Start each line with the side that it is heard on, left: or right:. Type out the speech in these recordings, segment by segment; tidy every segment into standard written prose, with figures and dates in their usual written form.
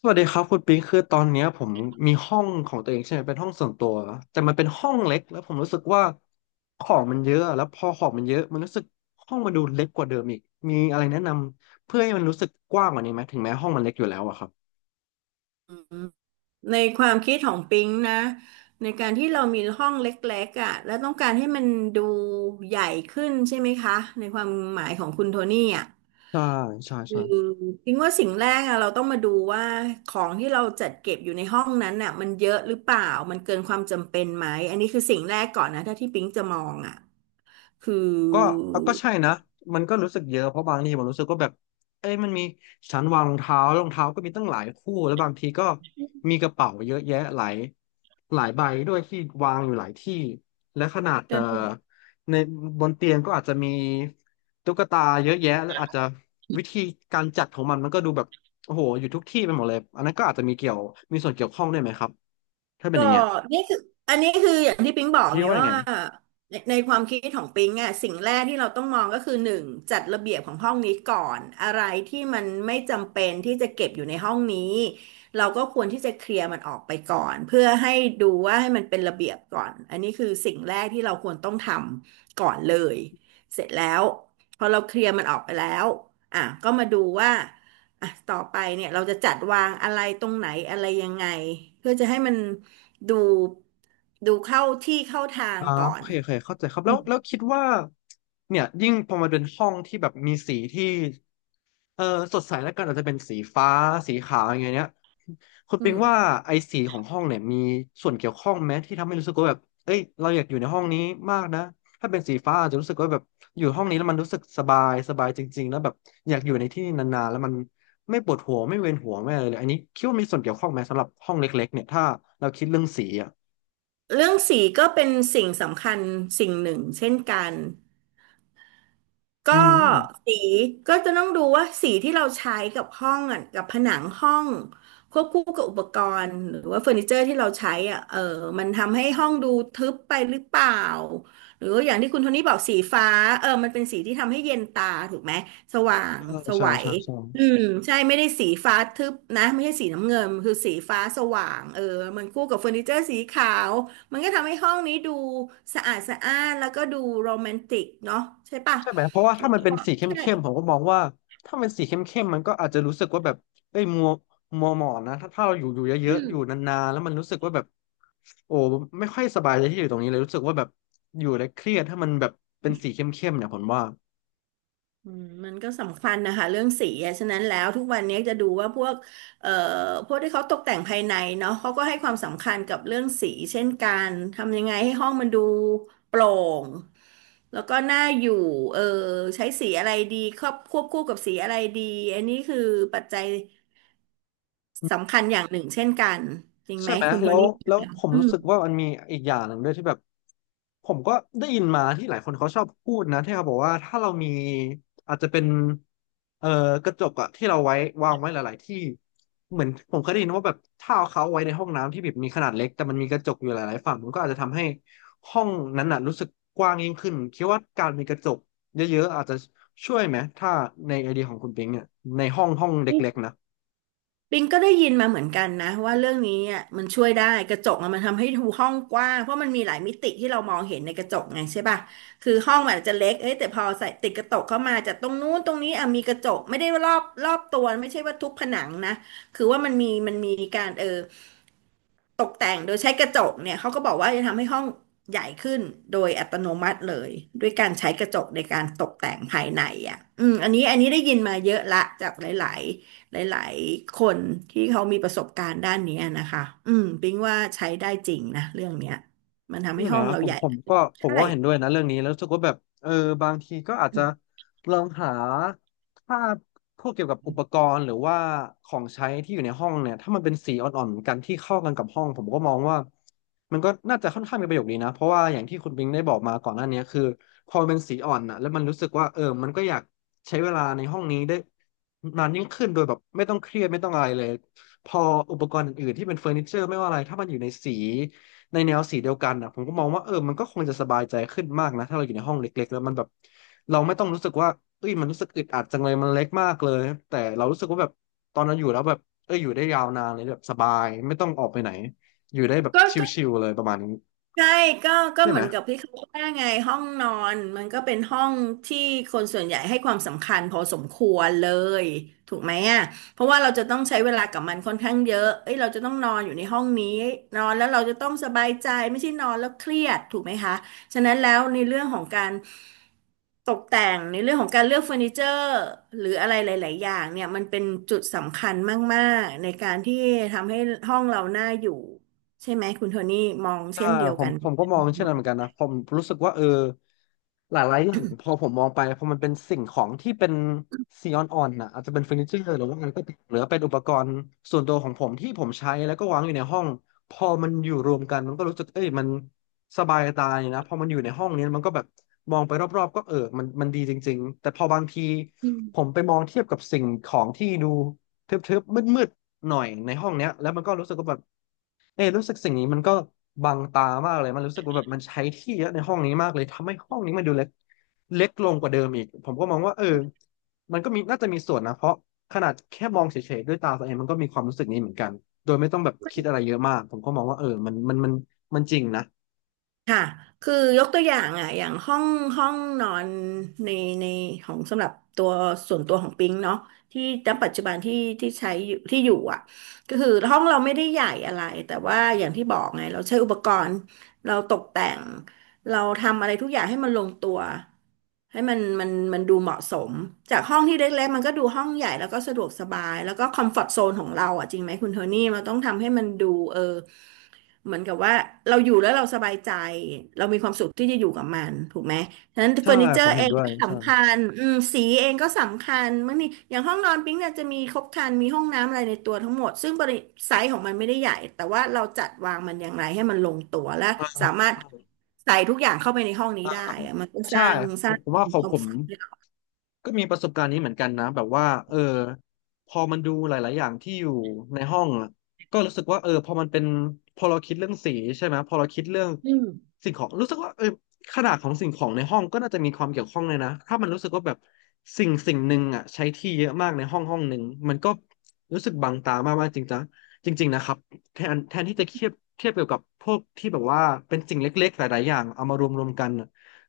left: สวัสดีครับคุณปิงคือตอนเนี้ยผมมีห้องของตัวเองใช่ไหมเป็นห้องส่วนตัวแต่มันเป็นห้องเล็กแล้วผมรู้สึกว่าของมันเยอะแล้วพอของมันเยอะมันรู้สึกห้องมันดูเล็กกว่าเดิมอีกมีอะไรแนะนำเพื่อให้มันรู้สึกกว้างกว่านี้ไหมถึงแม้ห้องมันเล็กอยู่แล้วอะครับ
right: อืมในความคิดของปิงนะในการที่เรามีห้องเล็กๆอ่ะแล้วต้องการให้มันดูใหญ่ขึ้นใช่ไหมคะในความหมายของคุณโทนี่อ่ะ
left: ใช่ใช่
right: คื
left: ใช่
right: อปิงว่าสิ่งแรกอะเราต้องมาดูว่าของที่เราจัดเก็บอยู่ในห้องนั้นน่ะมันเยอะหรือเปล่ามันเกินความจำเป็นไหมอันนี้คือสิ่งแรกก่อนนะถ้าที่ปิงจะมองอ่ะคือ
left: ก็ก็ใช่นะมันก็รู้สึกเยอะเพราะบางทีผมรู้สึกก็แบบเอ้ยมันมีชั้นวางรองเท้ารองเท้าก็มีตั้งหลายคู่แล้วบางทีก็มีกระเป๋าเยอะแยะหลายใบด้วยที่วางอยู่หลายที่และขนาดในบนเตียงก็อาจจะมีตุ๊กตาเยอะแยะแล้วอาจจะวิธีการจัดของมันก็ดูแบบโอ้โหอยู่ทุกที่ไปหมดเลยอันนั้นก็อาจจะมีเกี่ยวมีส่วนเกี่ยวข้องด้วยไหมครับถ้าเป็น
right: ก็
left: อย่างเงี้ย
right: นี่คืออันนี้คืออย่างที่ปิ๊งบอก
left: พี่
right: ไง
left: ว่ายัง
right: ว่า
left: ไง
right: ในความคิดของปิ๊งอ่ะสิ่งแรกที่เราต้องมองก็คือหนึ่งจัดระเบียบของห้องนี้ก่อนอะไรที่มันไม่จำเป็นที่จะเก็บอยู่ในห้องนี้เราก็ควรที่จะเคลียร์มันออกไปก่อนเพื่อให้ดูว่าให้มันเป็นระเบียบก่อนอันนี้คือสิ่งแรกที่เราควรต้องทำก่อนเลยเสร็จแล้วพอเราเคลียร์มันออกไปแล้วอ่ะก็มาดูว่าอ่ะต่อไปเนี่ยเราจะจัดวางอะไรตรงไหนอะไรยังไงเพื่อจะให้มัน ดูดูเข้าที่เข้าทาง
left: อ่า
right: ก่อ
left: โอ
right: น
left: เคโอเคเข้าใจครับ
right: อื
left: แล้ว
right: ม
left: แล้วคิดว่าเนี่ยยิ่งพอมาเป็นห้องที่แบบมีสีที่เออสดใสแล้วกันอาจจะเป็นสีฟ้าสีขาวอย่างเงี้ยคุณปิงว่าไอ้สีของห้องเนี่ยมีส่วนเกี่ยวข้องไหมที่ทำให้รู้สึกว่าแบบเอ้ยเราอยากอยู่ในห้องนี้มากนะถ้าเป็นสีฟ้าอาจจะรู้สึกว่าแบบอยู่ห้องนี้แล้วมันรู้สึกสบายสบายจริงๆแล้วแบบอยากอยู่ในที่นานๆแล้วมันไม่ปวดหัวไม่เวียนหัวไม่อะไรเลยอันนี้คิดว่ามีส่วนเกี่ยวข้องไหมสำหรับห้องเล็กๆเนี่ยถ้าเราคิดเรื่องสีอ่ะ
right: เรื่องสีก็เป็นสิ่งสำคัญสิ่งหนึ่งเช่นกัน ก็
left: อืม
right: สีก็จะต้องดูว่าสีที่เราใช้กับห้องอ่ะกับผนังห้องควบคู่กับอุปกรณ์หรือว่าเฟอร์นิเจอร์ที่เราใช้อ่ะมันทำให้ห้องดูทึบไปหรือเปล่าหรือว่าอย่างที่คุณโทนี่บอกสีฟ้ามันเป็นสีที่ทำให้เย็นตาถูกไหมสว่าง
left: ใช่
right: ส
left: ใช่
right: วัย
left: ใช่ใช่
right: อืมใช่ไม่ได้สีฟ้าทึบนะไม่ใช่สีน้ำเงินคือสีฟ้าสว่างมันคู่กับเฟอร์นิเจอร์สีขาวมันก็ทำให้ห้องนี้ดูสะอาดสะอ้านแล้วก็ดูโรแมนติกเนาะใช่ปะ
left: ใช่ไหมเพราะว่า
right: แล้
left: ถ้า
right: ว
left: มันเป็น
right: ก็
left: สีเข
right: ใช่
left: ้มๆผมก็มองว่าถ้ามันสีเข้มๆมันก็อาจจะรู้สึกว่าแบบเอ้ยมัวหมองนะถ้าเราอยู่เยอะๆอยู่นานๆแล้วมันรู้สึกว่าแบบโอ้ไม่ค่อยสบายใจที่อยู่ตรงนี้เลยรู้สึกว่าแบบอยู่แล้วเครียดถ้ามันแบบเป็นสีเข้มๆเนี่ยผมว่า
right: มันก็สำคัญนะคะเรื่องสีอะฉะนั้นแล้วทุกวันนี้จะดูว่าพวกเอ่อพวกที่เขาตกแต่งภายในเนาะเขาก็ให้ความสำคัญกับเรื่องสีเช่นกันทำยังไงให้ห้องมันดูโปร่งแล้วก็น่าอยู่เออใช้สีอะไรดีครอบควบคู่กับสีอะไรดีอันนี้คือปัจจัยสำคัญอย่างหนึ่งเช่นกันจริงไห
left: ใช่
right: ม
left: ไหม
right: คุณโท
left: แล้ว
right: นี่
left: แล้วผม
right: อื
left: รู้
right: ม
left: สึกว่ามันมีอีกอย่างหนึ่งด้วยที่แบบผมก็ได้ยินมาที่หลายคนเขาชอบพูดนะที่เขาบอกว่าถ้าเรามีอาจจะเป็นเอ่อกระจกอะที่เราไว้วางไว้หลายๆที่เหมือนผมเคยได้ยินว่าแบบถ้าเอาเขาไว้ในห้องน้ำที่แบบมีขนาดเล็กแต่มันมีกระจกอยู่หลายๆฝั่งมันก็อาจจะทำให้ห้องนั้นน่ะรู้สึกกว้างยิ่งขึ้นคิดว่าการมีกระจกเยอะๆอาจจะช่วยไหมถ้าในไอเดียของคุณปิงเนี่ยในห้องห้องเล็กๆนะ
right: ปิงก็ได้ยินมาเหมือนกันนะว่าเรื่องนี้อ่ะมันช่วยได้กระจกอะมันทำให้ดูห้องกว้างเพราะมันมีหลายมิติที่เรามองเห็นในกระจกไงใช่ป่ะคือห้องมันอาจจะเล็กเอ้ยแต่พอใส่ติดกระจกเข้ามาจากตรงนู้นตรงนี้อ่ะมีกระจกไม่ได้ว่ารอบตัวไม่ใช่ว่าทุกผนังนะคือว่ามันมีการตกแต่งโดยใช้กระจกเนี่ยเขาก็บอกว่าจะทำให้ห้องใหญ่ขึ้นโดยอัตโนมัติเลยด้วยการใช้กระจกในการตกแต่งภายในอ่ะอืมอันนี้อันนี้ได้ยินมาเยอะละจากหลายๆหลายๆคนที่เขามีประสบการณ์ด้านเนี้ยนะคะอืมปิ๊งว่าใช้ได้จริงนะเรื่องเนี้ยมันทำ
left: ใช่
right: ให้
left: ไหม
right: ห้องเรา
left: ผม
right: ใหญ่
left: ผมก็ผม
right: ใช่
left: ก็เห็นด้วยนะเรื่องนี้แล้วรู้สึกว่าแบบเออบางทีก็อาจจะลองหาภาพพวกเกี่ยวกับอุปกรณ์หรือว่าของใช้ที่อยู่ในห้องเนี่ยถ้ามันเป็นสีอ่อนๆเหมือนกันที่เข้ากันกับห้องผมก็มองว่ามันก็น่าจะค่อนข้างมีประโยชน์ดีนะเพราะว่าอย่างที่คุณบิงได้บอกมาก่อนหน้านี้คือพอมันเป็นสีอ่อนนะแล้วมันรู้สึกว่าเออมันก็อยากใช้เวลาในห้องนี้ได้นานยิ่งขึ้นโดยแบบไม่ต้องเครียดไม่ต้องอะไรเลยพออุปกรณ์อื่นๆที่เป็นเฟอร์นิเจอร์ไม่ว่าอะไรถ้ามันอยู่ในสี ในแนวสีเดียวกันอ่ะผมก็มองว่าเออมันก็คงจะสบายใจขึ้นมากนะถ้าเราอยู่ในห้องเล็กๆแล้วมันแบบเราไม่ต้องรู้สึกว่าเอ้ยมันรู้สึกอึดอัดจังเลยมันเล็กมากเลยแต่เรารู้สึกว่าแบบตอนเราอยู่แล้วแบบเอออยู่ได้ยาวนานเลยแบบสบายไม่ต้องออกไปไหนอยู่ได้แบบ
right: ก็
left: ชิลๆเลยประมาณนี้
right: ใช่ก็ก็
left: ใช่
right: เห
left: ไหม
right: มือนกับที่เขาว่าไงห้องนอนมันก็เป็นห้องที่คนส่วนใหญ่ให้ความสำคัญพอสมควรเลยถูกไหมอ่ะเพราะว่าเราจะต้องใช้เวลากับมันค่อนข้างเยอะเอ้ยเราจะต้องนอนอยู่ในห้องนี้นอนแล้วเราจะต้องสบายใจไม่ใช่นอนแล้วเครียดถูกไหมคะฉะนั้นแล้วในเรื่องของการตกแต่งในเรื่องของการเลือกเฟอร์นิเจอร์หรืออะไรหลายๆอย่างเนี่ยมันเป็นจุดสำคัญมากๆในการที่ทำให้ห้องเราน่าอยู่ ใช่ไหมคุณโทนี่มอง
left: ใช่
right: เช่นเดียว
left: ผม
right: กัน
left: ผมก็มองเช่นนั้นเหมือ
right: ม
left: นกันนะผมรู้สึกว่าเออหลายๆอย่างพอผมมองไปพอมันเป็นสิ่งของที่เป็นซีออนออนนะอาจจะเป็นเฟอร์นิเจอร์หรือว่าอะไรก็ตามหรือว่าเป็นอุปกรณ์ส่วนตัวของผมที่ผมใช้แล้วก็วางอยู่ในห้องพอมันอยู่รวมกันมันก็รู้สึกเอ้ยมันสบายตาเนี่ยนะพอมันอยู่ในห้องเนี้มันก็แบบมองไปรอบๆก็เออมันดีจริงๆแต่พอบางทีผมไปมองเทียบกับสิ่งของที่ดูทึบๆมืดๆหน่อยในห้องเนี้ยแล้วมันก็รู้สึกว่าแบบ เอยรู้สึกสิ่งนี้มันก็บังตามากเลยมันรู้สึกว่าแบบมันใช้ที่เยอะในห้องนี้มากเลยทำให้ห้องนี้มันดูเล็กลงกว่าเดิมอีกผมก็มองว่าเออมันก็มีน่าจะมีส่วนนะเพราะขนาดแค่มองเฉยๆด้วยตาตัวเองมันก็มีความรู้สึกนี้เหมือนกันโดยไม่ต้องแบบคิดอะไรเยอะมากผมก็มองว่าเออมันมันจริงนะ
right: ค่ะคือยกตัวอย่างอ่ะอย่างห้องห้องนอนในในของสำหรับตัวส่วนตัวของปิงเนาะที่ณปัจจุบันที่ใช้อยู่ที่อยู่อ่ะก็คือห้องเราไม่ได้ใหญ่อะไรแต่ว่าอย่างที่บอกไงเราใช้อุปกรณ์เราตกแต่งเราทำอะไรทุกอย่างให้มันลงตัวให้มันมันดูเหมาะสมจากห้องที่เล็กๆมันก็ดูห้องใหญ่แล้วก็สะดวกสบายแล้วก็คอมฟอร์ตโซนของเราอ่ะจริงไหมคุณโทนี่เราต้องทำให้มันดูเออ เหมือนกับว่าเราอยู่แล้วเราสบายใจเรามีความสุขที่จะอยู่กับมันถูกไหมฉะนั้นเฟ
left: ใช่
right: อร์นิเจอ
left: ผม
right: ร์
left: เห็
right: เอ
left: น
right: ง
left: ด้วย
right: ก็
left: ใช่
right: สำคัญอืมสีเองก็สำคัญบางทีอย่างห้องนอนปิ๊งเนี่ยจะมีครบครันมีห้องน้ำอะไรในตัวทั้งหมดซึ่งบริไซส์ของมันไม่ได้ใหญ่แต่ว่าเราจัดวางมันอย่างไรให้มันลงตัวและ
left: อ่
right: สามารถใส่ทุกอย่างเข้าไปในห้องนี้
left: า
right: ได้อะมันก็ส
left: ใช่
right: ร้างส
left: ผ
right: ร้า
left: ม
right: ง
left: ผมว่าขอ
right: ค
left: ง
right: วา
left: ผ
right: ม
left: ม
right: สุข
left: ก็มีประสบการณ์นี้เหมือนกันนะแบบว่าเออพอมันดูหลายๆอย่างที่อยู่ในห้องอะก็รู้สึกว่าเออพอมันเป็นพอเราคิดเรื่องสีใช่ไหมพอเราคิดเรื่องสิ่งของรู้สึกว่าเออขนาดของสิ่งของในห้องก็น่าจะมีความเกี่ยวข้องเลยนะถ้ามันรู้สึกว่าแบบสิ่งหนึ่งอ่ะใช้ที่เยอะมากในห้องห้องหนึ่งมันก็รู้สึกบังตามากๆจริงจังจริงๆนะครับแทนที่จะเทียบเกี่ยวกับพวกที่แบบว่าเป็นสิ่งเล็กๆหลายๆอย่างเอามารวมๆกัน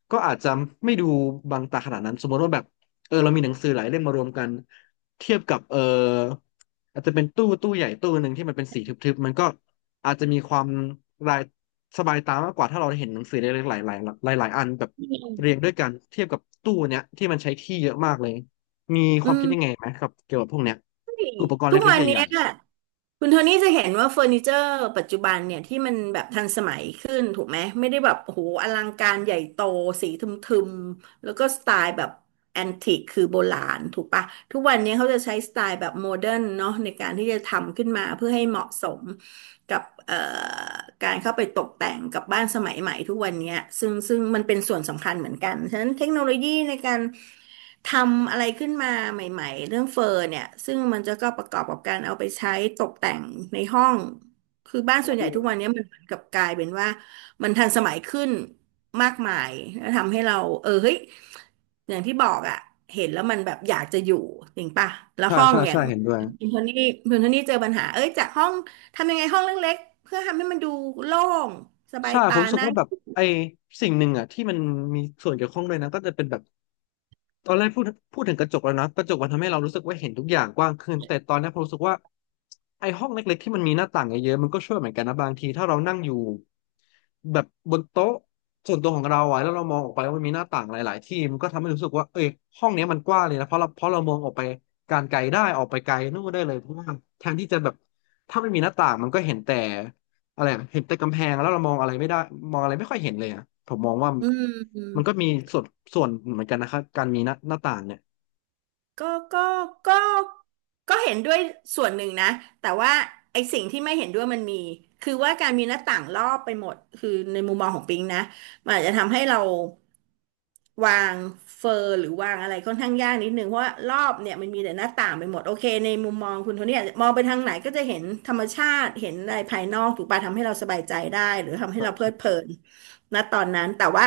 left: ก็อาจจะไม่ดูบางตาขนาดนั้นสมมติว่าแบบเออเรามีหนังสือหลายเล่มมารวมกันเทียบกับเอออาจจะเป็นตู้ใหญ่ตู้หนึ่งที่มันเป็นสีทึบๆมันก็อาจจะมีความรายสบายตามากกว่าถ้าเราเห็นหนังสือเล็กๆหลายๆหลายอันแบบเรียงด้วยกันเทียบกับตู้เนี้ยที่มันใช้ที่เยอะมากเลยมีค
right: อื
left: วามคิดยังไง
right: ม
left: ไหมครับเกี่ยวกับพวกเนี้ยอุปกรณ์
right: ทุก
left: เล็กๆ
right: วัน
left: ให
right: เนี้
left: ญ่
right: ยคุณโทนี่จะเห็นว่าเฟอร์นิเจอร์ปัจจุบันเนี่ยที่มันแบบทันสมัยขึ้นถูกไหมไม่ได้แบบโอ้โหอลังการใหญ่โตสีทึม แล้วก็สไตล์แบบแอนติกคือโบราณถูกปะทุกวันนี้เขาจะใช้สไตล์แบบโมเดิร์นเนาะในการที่จะทำขึ้นมาเพื่อให้เหมาะสมกับการเข้าไปตกแต่งกับบ้านสมัยใหม่ทุกวันนี้ซึ่งมันเป็นส่วนสำคัญเหมือนกันฉะนั้นเทคโนโลยีในการทำอะไรขึ้นมาใหม่ๆเรื่องเฟอร์เนี่ยซึ่งมันจะก็ประกอบกับการเอาไปใช้ตกแต่งในห้องคือบ้านส่วน
left: ๆ
right: ให
left: อื
right: ญ่
left: ม
right: ทุกวันนี้มันเหมือนกับกลายเป็นว่า มันทันสมัยขึ้นมากมายแล้วทำให้เราเออเฮ้ยอย่างที่บอกอะเห็นแล้วมันแบบอยากจะอยู่จริงป่ะแล้ว
left: ใช่
right: ห้อง
left: ใช่
right: อย่า
left: ใช่
right: ง
left: เห็นด้วย
right: คุณโทนี่คุณโทนี่เจอปัญหาเอ้ยจากห้องทำยังไงห้องเล็กๆเพื่อทำให้มันดูโล่งสบาย
left: ใช่ผ
right: ตา
left: มรู้สึก
right: น่า
left: ว่าแบบไอ้สิ่งหนึ่งอ่ะที่มันมีส่วนเกี่ยวข้องด้วยนะก็จะเป็นแบบ ตอนแรกพูดถึงกระจกแล้วนะกระจกมันทำให้เรารู้สึกว่าเห็นทุกอย่างกว้างขึ้นแต่ตอนนี้ผมรู้สึกว่าไอ้ห้องเล็กๆที่มันมีหน้าต่างเยอะๆมันก็ช่วยเหมือนกันนะบางทีถ้าเรานั่งอยู่แบบบนโต๊ะส่วนตัวของเราอะแล้วเรามองออกไปว่ามันมีหน้าต่างหลายๆที่มันก็ทำให้รู้สึกว่าเอ้ยห้องเนี้ยมันกว้างเลยนะเพราะเรามองออกไปการไกลได้ออกไปไกลนู่นได้เลยเพราะว่าแทนที่จะแบบถ้าไม่มีหน้าต่างมันก็เห็นแต่ อะไรอะเห็นแต่กำแพงแล้วเรามองอะไรไม่ได้มองอะไรไม่ค่อยเห็นเลยอ่ะผมมองว่า
right: อื
left: มัน
right: ม
left: ก็มีส่วนส่วนเหมือนกันนะครับการมีหน้าต่างเนี่ย
right: ก็ก็ก็ก็เห็นด้วยส่วนหนึ่งนะแต่ว่าไอ้สิ่งที่ไม่เห็นด้วยมันมีคือว่าการมีหน้าต่างรอบไปหมดคือในมุมมองของปิงนะ มันอาจจะทำให้เราวางเฟอร์หรือวางอะไรค่อนข้างยากนิดนึงเพราะว่ารอบเนี่ยมันมีแต่หน้าต่างไปหมดโอเคในมุมมองคุณโทนี่อาจจะมองไปทางไหนก็จะเห็นธรรมชาติเห็นอะไรภายนอกถูกปะทำให้เราสบายใจได้หรือทำให้
left: ใช่
right: เราเพลิ
left: ใช่
right: ดเพลินณตอนนั้นแต่ว่า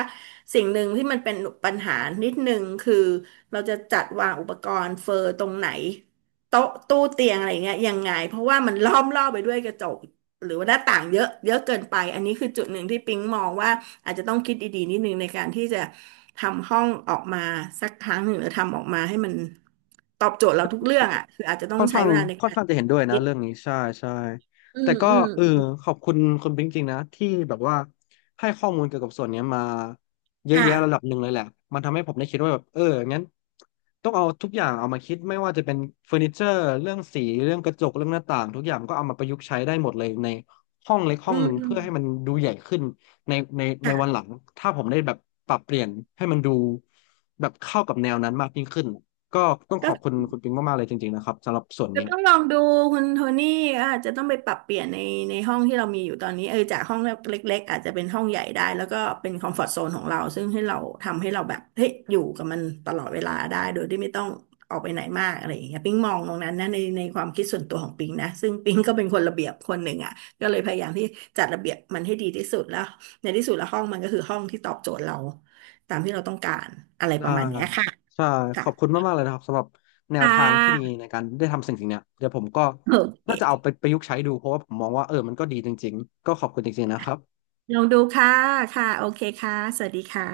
right: สิ่งหนึ่งที่มันเป็นปัญหานิดนึงคือเราจะจัดวางอุปกรณ์เฟอร์ตรงไหนโต๊ะตู้เตียงอะไรเงี้ยยังไงเพราะว่ามันล้อมรอบไปด้วยกระจก หรือว่าหน้าต่างเยอะเยอะเกินไปอันนี้คือจุดหนึ่งที่ปิ๊งมองว่าอาจจะต้องคิดดีๆนิดนึงในการที่จะทำห้องออกมาสักครั้งหนึ่งหรือทำออกมาให้มันตอบโจทย์เราทุกเรื่องอ่ะคืออาจจะต้อง
left: ค่อน
right: ใช้
left: ข้าง
right: เวลาใน
left: ค่อน
right: การ
left: ข้างจะเห็นด้วยนะ
right: คิด
left: เรื่องนี้ใช่ใช่
right: อื
left: แต่
right: ม
left: ก็
right: อืม
left: เออ
right: อืม
left: ขอบคุณคุณปิ๊งจริงๆนะที่แบบว่าให้ข้อมูลเกี่ยวกับส่วนเนี้ยมาเยอะ
right: ค่ะ
left: แยะระดับหนึ่งเลยแหละมันทำให้ผมได้คิดว่าแบบเอองั้นต้องเอาทุกอย่างเอามาคิดไม่ว่าจะเป็นเฟอร์นิเจอร์เรื่องสีเรื่องกระจกเรื่องหน้าต่างทุกอย่างก็เอามาประยุกต์ใช้ได้หมดเลยในห้องเล็ก
right: อื
left: ห้องหนึ่งเพื่อให้มัน
right: ม
left: ดูใหญ่ขึ้น ในวัน
right: ค่ะ
left: หลังถ้าผมได้แบบปรับเปลี่ยนให้มันดูแบบเข้ากับแนวนั้นมากยิ่งขึ้นก็ต้องข
right: ก็
left: อบคุณคุณปิงมากๆเลยจริงๆนะครับสำหรับส่วน
right: จะ
left: นี้
right: ต้องลองดูคุณโทนี่อาจจะต้องไปปรับเปลี่ยนในในห้องที่เรามีอยู่ตอนนี้เออจากห้องเล็กๆอาจจะเป็นห้องใหญ่ได้แล้วก็เป็นคอมฟอร์ z โซนของเราซึ่งให้เราทำให้เราแบบเฮ้ยอยู่กับมันตลอดเวลาได้โดยที่ไม่ต้องออกไปไหนมากอะไรอย่างเงี้ยปิ๊งมองตรงนั้นนะในในความคิดส่วนตัวของปิ๊งนะซึ่งปิ๊งก็เป็นคนระเบียบคนหนึ่งอ่ะก็เลยพยายามที่จัดระเบียบมันให้ดีที่สุดแล้วในที่สุดแล้วห้องมันก็คือห้องที่ตอบโจทย์เราตามที่เราต้องการอะไรป
left: ได้
right: ระมาณเนี้ยค่ะ
left: ใช่ขอบคุณ
right: ค่ะ
left: มากๆเลยนะครับสำหรับแนว
right: ค่
left: ทางที่ดี
right: ะ
left: ในการได้ทำสิ่งเนี้ยเดี๋ยวผมก็
right: โอ
left: น่าจะเอา
right: เค
left: ไปประยุกต์ใช้ดูเพราะว่าผมมองว่าเออมันก็ดีจริงๆก็ขอบคุณจริงๆนะครับ
right: ลองดูค่ะ ค่ะ โอเคค่ะ สวัสดีค่ะ